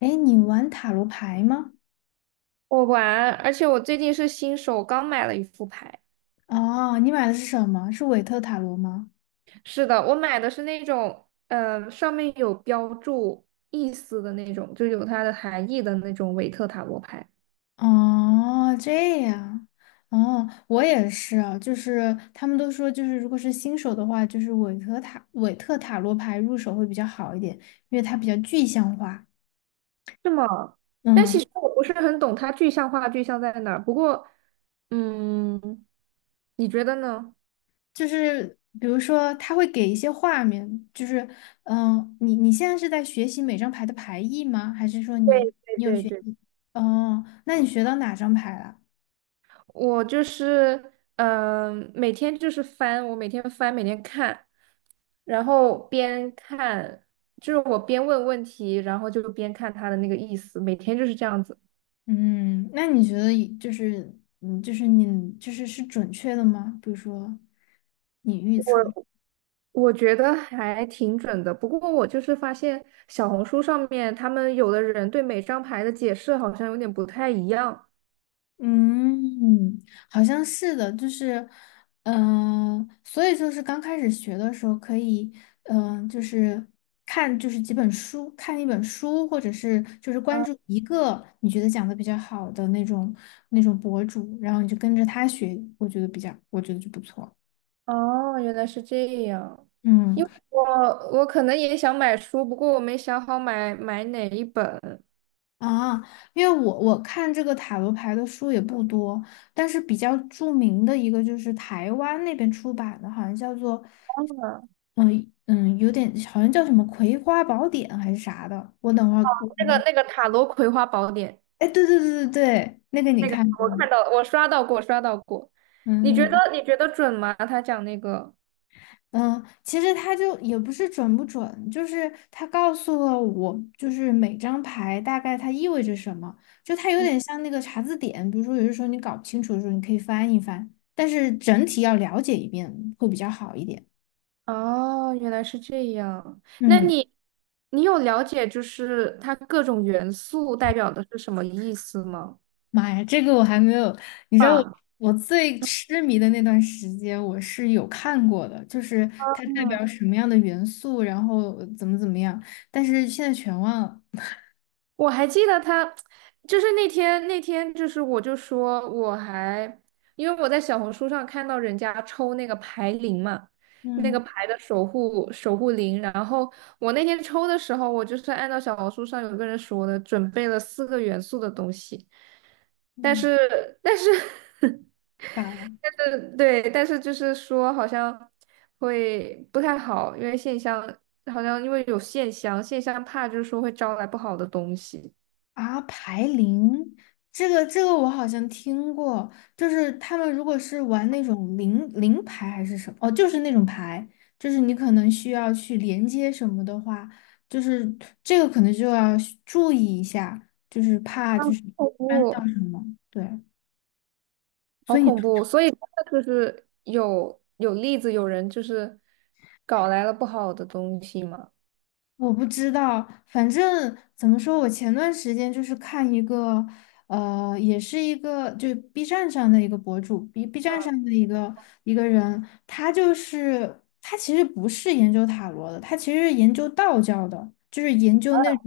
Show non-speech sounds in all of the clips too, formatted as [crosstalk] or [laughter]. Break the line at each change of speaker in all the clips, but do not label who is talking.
哎，你玩塔罗牌吗？
我玩，而且我最近是新手，刚买了一副牌。
哦，你买的是什么？是韦特塔罗吗？
是的，我买的是那种，上面有标注意思的那种，就有它的含义的那种韦特塔罗牌。
哦，这样。哦，我也是啊，就是他们都说，就是如果是新手的话，就是韦特塔罗牌入手会比较好一点，因为它比较具象化。
是吗？但其
嗯，
实我不是很懂它具象化具象在哪儿。不过，嗯，你觉得呢？
就是比如说，它会给一些画面，你现在是在学习每张牌的牌意吗？还是说你。
对对对对。
哦，那你学到哪张牌了？
我就是，每天就是翻，我每天翻，每天看，然后边看，就是我边问问题，然后就边看他的那个意思，每天就是这样子。
嗯，那你觉得以就是嗯，就是你是准确的吗？比如说你预测。
我我觉得还挺准的，不过我就是发现小红书上面他们有的人对每张牌的解释好像有点不太一样。
嗯，好像是的，就是所以就是刚开始学的时候可以就是看就是几本书，看一本书，或者是就是关
嗯
注一个你觉得讲的比较好的那种博主，然后你就跟着他学，我觉得就不错。
哦，原来是这样。
嗯。
因为我可能也想买书，不过我没想好买哪一本。
啊，因为我看这个塔罗牌的书也不多，但是比较著名的一个就是台湾那边出版的，好像叫做嗯，有点好像叫什么《葵花宝典》还是啥的。我等会儿我。
那个塔罗葵花宝典，
哎，对对对对对，那个你
那个
看过
我
吗？
看到我刷到过，你觉
嗯。
得你觉得准吗？他讲那个，
嗯，其实他就也不是准不准，就是他告诉了我，就是每张牌大概它意味着什么，就它有
嗯
点像那个查字典，比如说有的时候你搞不清楚的时候，你可以翻一翻，但是整体要了解一遍会比较好一点。
哦，原来是这样。那
嗯，
你你有了解就是它各种元素代表的是什么意思吗？
妈呀，这个我还没有，你知道我
啊，
我最痴迷的那段时间，我是有看过的，就是它代表什么样的元素，然后怎么怎么样，但是现在全忘了。
我还记得他，就是那天，就是我就说我还，因为我在小红书上看到人家抽那个牌灵嘛，那
嗯
个牌的守护灵，然后我那天抽的时候，我就是按照小红书上有个人说的，准备了四个元素的东西，但
嗯。
是但是 [laughs] 但是对，但是就是说好像会不太好，因为线香好像因为有线香，线香怕就是说会招来不好的东西。
啊，牌灵，这个我好像听过，就是他们如果是玩那种灵牌还是什么，哦，就是那种牌，就是你可能需要去连接什么的话，就是这个可能就要需注意一下，就是怕
好
就是
恐
翻到
怖，
什么，对。所
好
以
恐怖！所以真的就是有例子，有人就是搞来了不好的东西嘛。
我不知道，反正怎么说，我前段时间就是看一个，也是一个就 B 站上的一个博主，B 站上的一个人，他就是他其实不是研究塔罗的，他其实是研究道教的，就是研究那种，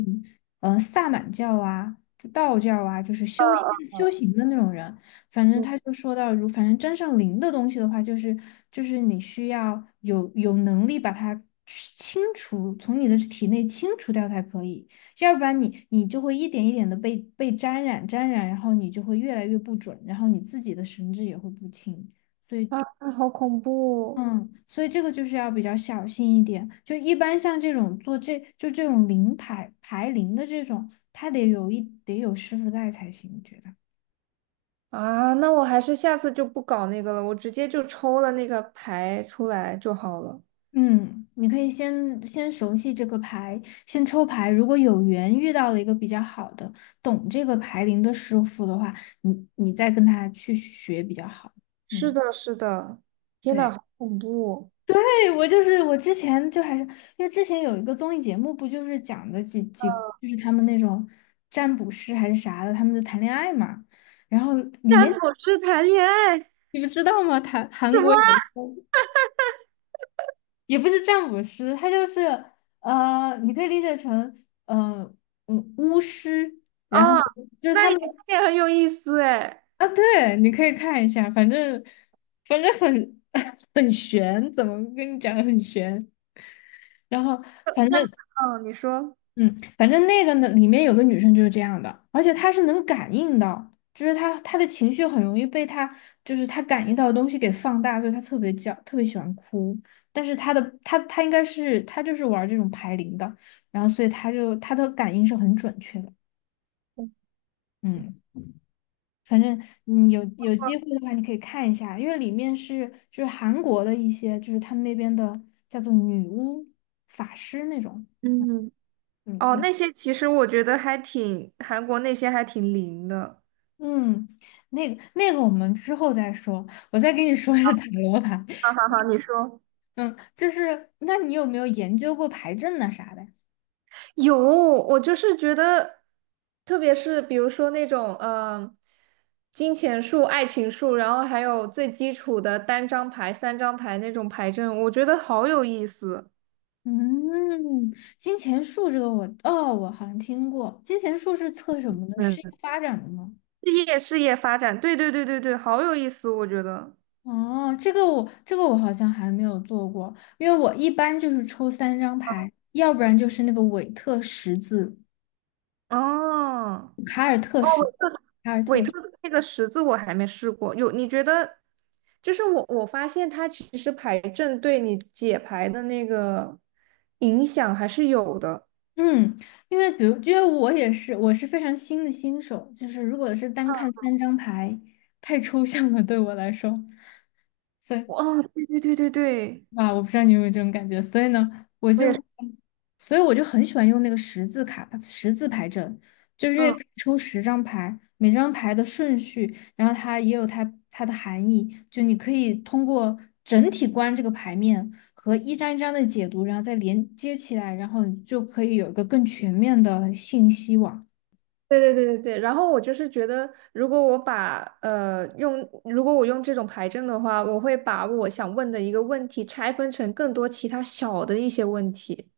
萨满教啊，就道教啊，就是修仙修行的那种人。反正
嗯，
他就说到，反正沾上灵的东西的话，就是你需要有能力把它清除，从你的体内清除掉才可以，要不然你就会一点一点的被沾染沾染，然后你就会越来越不准，然后你自己的神智也会不清，所以。
啊，好恐怖
嗯，所以这个就是要比较小心一点。就一般像这种就这种牌灵的这种，他得有师傅在才行，觉得。
啊！那我还是下次就不搞那个了，我直接就抽了那个牌出来就好了。
嗯，你可以先熟悉这个牌，先抽牌。如果有缘遇到了一个比较好的、懂这个牌灵的师傅的话，你再跟他去学比较好。
是
嗯，
的，是的，天呐，
对，
好恐怖！
对，我之前就还是因为之前有一个综艺节目，不就是讲的就是他们那种占卜师还是啥的，他们就谈恋爱嘛。然后里
占
面
卜师谈恋爱什
你不知道吗？谈韩国有
么
一个。也不是占卜师，他就是你可以理解成嗯巫师，然后
啊？
就是
那
他
也
们。
那也很有意思哎。
啊，对，你可以看一下，反正很 [laughs] 很玄，怎么跟你讲很玄，然后反
他
正
们，嗯，你说。
嗯，反正那个呢，里面有个女生就是这样的，而且她是能感应到，就是她的情绪很容易被她就是她感应到的东西给放大，所以她特别喜欢哭。但是她应该是她就是玩这种排灵的，然后所以她的感应是很准确的。嗯，反正有机会的话，你可以看一下，因为里面是就是韩国的一些就是他们那边的叫做女巫法师那种。
嗯哦，那
嗯，
些其实我觉得还挺，韩国那些还挺灵的。
嗯，那个，我们之后再说。我再跟你说一下塔罗牌。
好好好，你说。
嗯，就是，那你有没有研究过牌阵呐啥的？
有，我就是觉得，特别是比如说那种，金钱树、爱情树，然后还有最基础的单张牌、三张牌那种牌阵，我觉得好有意思。
嗯，金钱树这个我，哦，我好像听过。金钱树是测什么的？事业
嗯，
发展的吗？
事业发展，对对对对对，好有意思，我觉得。
哦，这个我好像还没有做过，因为我一般就是抽三张牌，要不然就是那个韦特十字、
哦，
卡尔特
哦，我
十字。
韦特的那个十字我还没试过，有你觉得？就是我发现它其实牌阵对你解牌的那个影响还是有的。
嗯，因为我也是，我是非常新的新手，就是如果是单看三张牌，太抽象了对我来说，所以
哦，对对对对对，
啊，我不知道你有没有这种感觉，所以呢，我
我也
就，
是，
所以我就很喜欢用那个十字牌阵，就是因为
嗯，
可以抽10张牌，每张牌的顺序，然后它也有它的含义，就你可以通过整体观这个牌面和一张一张的解读，然后再连接起来，然后你就可以有一个更全面的信息网。
对对对对对。然后我就是觉得，如果我把用，如果我用这种牌阵的话，我会把我想问的一个问题拆分成更多其他小的一些问题。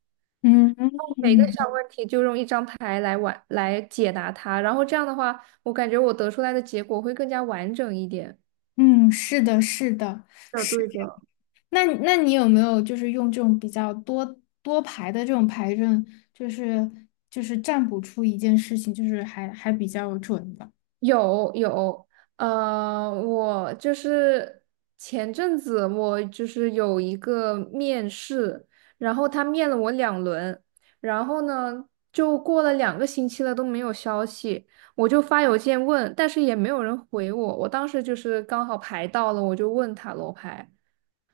嗯嗯
每个小问题就用一张牌来解答它，然后这样的话，我感觉我得出来的结果会更加完整一点。
嗯，是的，是的。
的，
是。
对的。
那你有没有就是用这种比较多排的这种排阵，就是就是占卜出一件事情，就是还比较准的？
有，我就是前阵子我就是有一个面试，然后他面了我2轮，然后呢就过了2个星期了都没有消息，我就发邮件问，但是也没有人回我，我当时就是刚好排到了，我就问塔罗牌。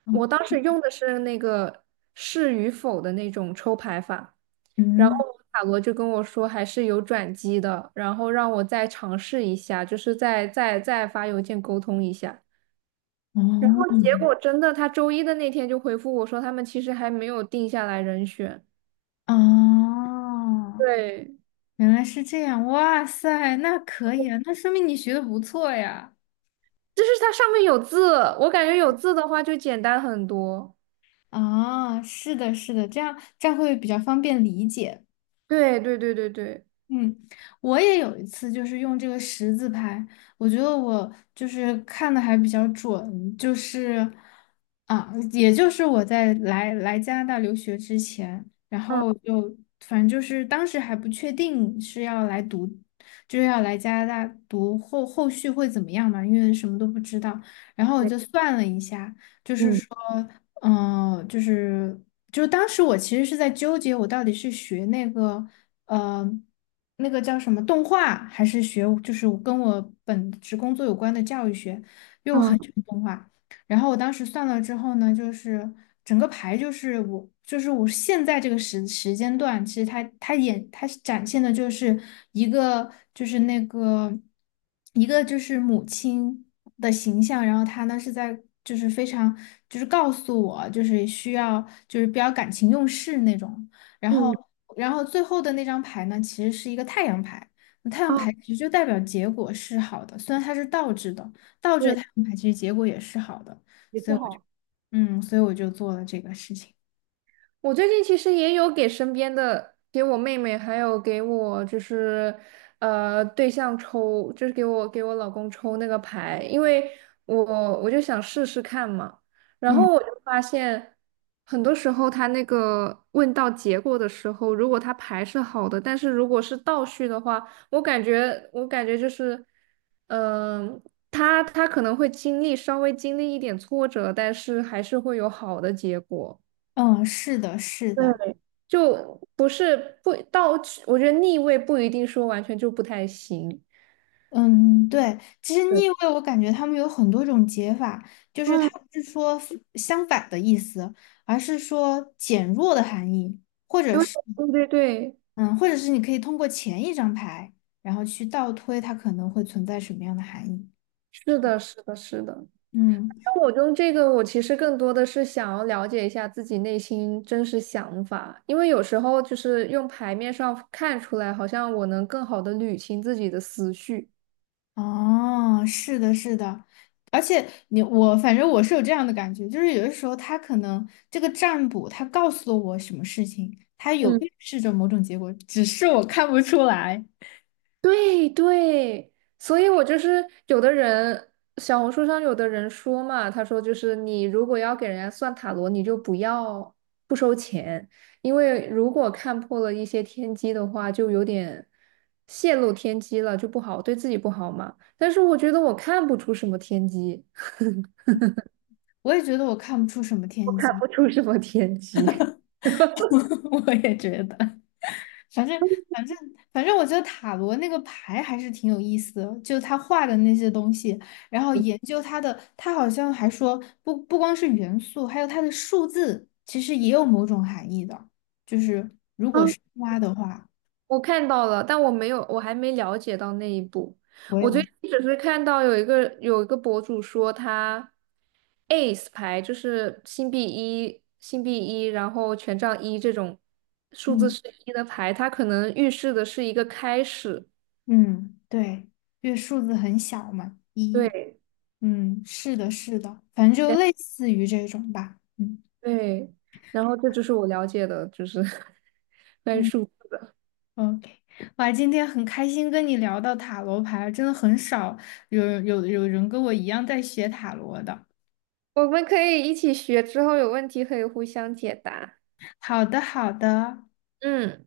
我当时用的是那个是与否的那种抽牌法，然后
嗯
塔罗就跟我说还是有转机的，然后让我再尝试一下，就是再发邮件沟通一下。然
嗯，
后结
哦
果真的，他周一的那天就回复我说，他们其实还没有定下来人选。
哦，
对，
原来是这样，哇塞，那可以啊，那说明你学的不错呀。
就是它上面有字，我感觉有字的话就简单很多。
啊，是的，是的，这样会比较方便理解。
对对对对对，
嗯，我也有一次就是用这个十字牌，我觉得我就是看的还比较准，就是啊，也就是我在来加拿大留学之前，然
嗯，
后就反正就是当时还不确定是要来读，就是要来加拿大读后续会怎么样嘛，因为什么都不知道，然后我
对，
就算了一下。
嗯
嗯，呃就是就是当时我其实是在纠结，我到底是学那个呃叫什么动画，还是学就是跟我本职工作有关的教育学，因为我很
嗯
喜欢动画。然后我当时算了之后呢，就是整个牌就是我现在这个时间段，其实它是展现的就是一个就是母亲的形象，然后她呢是在就是非常就是告诉我就是需要就是比较感情用事那种，然
嗯，
后最后的那张牌呢其实是一个太阳牌。太阳
哦，
牌其实就代表结果是好的，虽然它是倒置的，倒置的
对，
太阳牌其实结果也是好的。
也
所
是
以我就
好。
所以我就做了这个事情。
我最近其实也有给身边的，给我妹妹，还有给我就是，对象抽，就是给我老公抽那个牌，因为我我就想试试看嘛。然
嗯
后我就发现，很多时候他那个问到结果的时候，如果他牌是好的，但是如果是倒序的话，我感觉就是，嗯、他可能会经历稍微经历一点挫折，但是还是会有好的结果。
嗯，是的，是
对。
的，
就不是不到，我觉得逆位不一定说完全就不太行。
嗯，对。其实
对，
逆位，我感觉他们有很多种解法，就是它
嗯，
不是说相反的意思，而是说减弱的含义，或者是
对对对，
嗯，或者是你可以通过前一张牌，然后去倒推它可能会存在什么样的含义。
是的，是的，是的。
嗯。
那我用这个，我其实更多的是想要了解一下自己内心真实想法，因为有时候就是用牌面上看出来，好像我能更好的捋清自己的思绪。
哦，是的，是的，而且我反正是有这样的感觉，就是有的时候他可能这个占卜他告诉了我什么事情，他有
嗯。
预示着某种结果，只是我看不出来。
对对，所以我就是有的人，小红书上有的人说嘛，他说就是你如果要给人家算塔罗，你就不要不收钱，因为如果看破了一些天机的话，就有点泄露天机了，就不好，对自己不好嘛。但是我觉得我看不出什么天机，[laughs]
我也觉得我看不出什么
我
天
看
机，
不出什么天机。
[laughs] 我也觉得。反正反正反正，我觉得塔罗那个牌还是挺有意思的，就他画的那些东西，然后研究它的，他好像还说不光是元素，还有它的数字，其实也有某种含义的。就是
[laughs]
挖的话，
我看到了，但我没有，我还没了解到那一步。
我
我最
也。
近只是看到有一个博主说他 ace 牌就是星币一，然后权杖一这种数字
嗯
是一的牌，它可能预示的是一个开始。
嗯，对，因为数字很小嘛，一，
对，
嗯，是的，是的，反正
对，
就类似于这种吧，嗯。
对然后这就是我了解的，就是 [laughs] 关于
嗯。
数字。
OK，哇，今天很开心跟你聊到塔罗牌，真的很少有人跟我一样在学塔罗的。
我们可以一起学，之后有问题可以互相解答。
好的，好的。
嗯。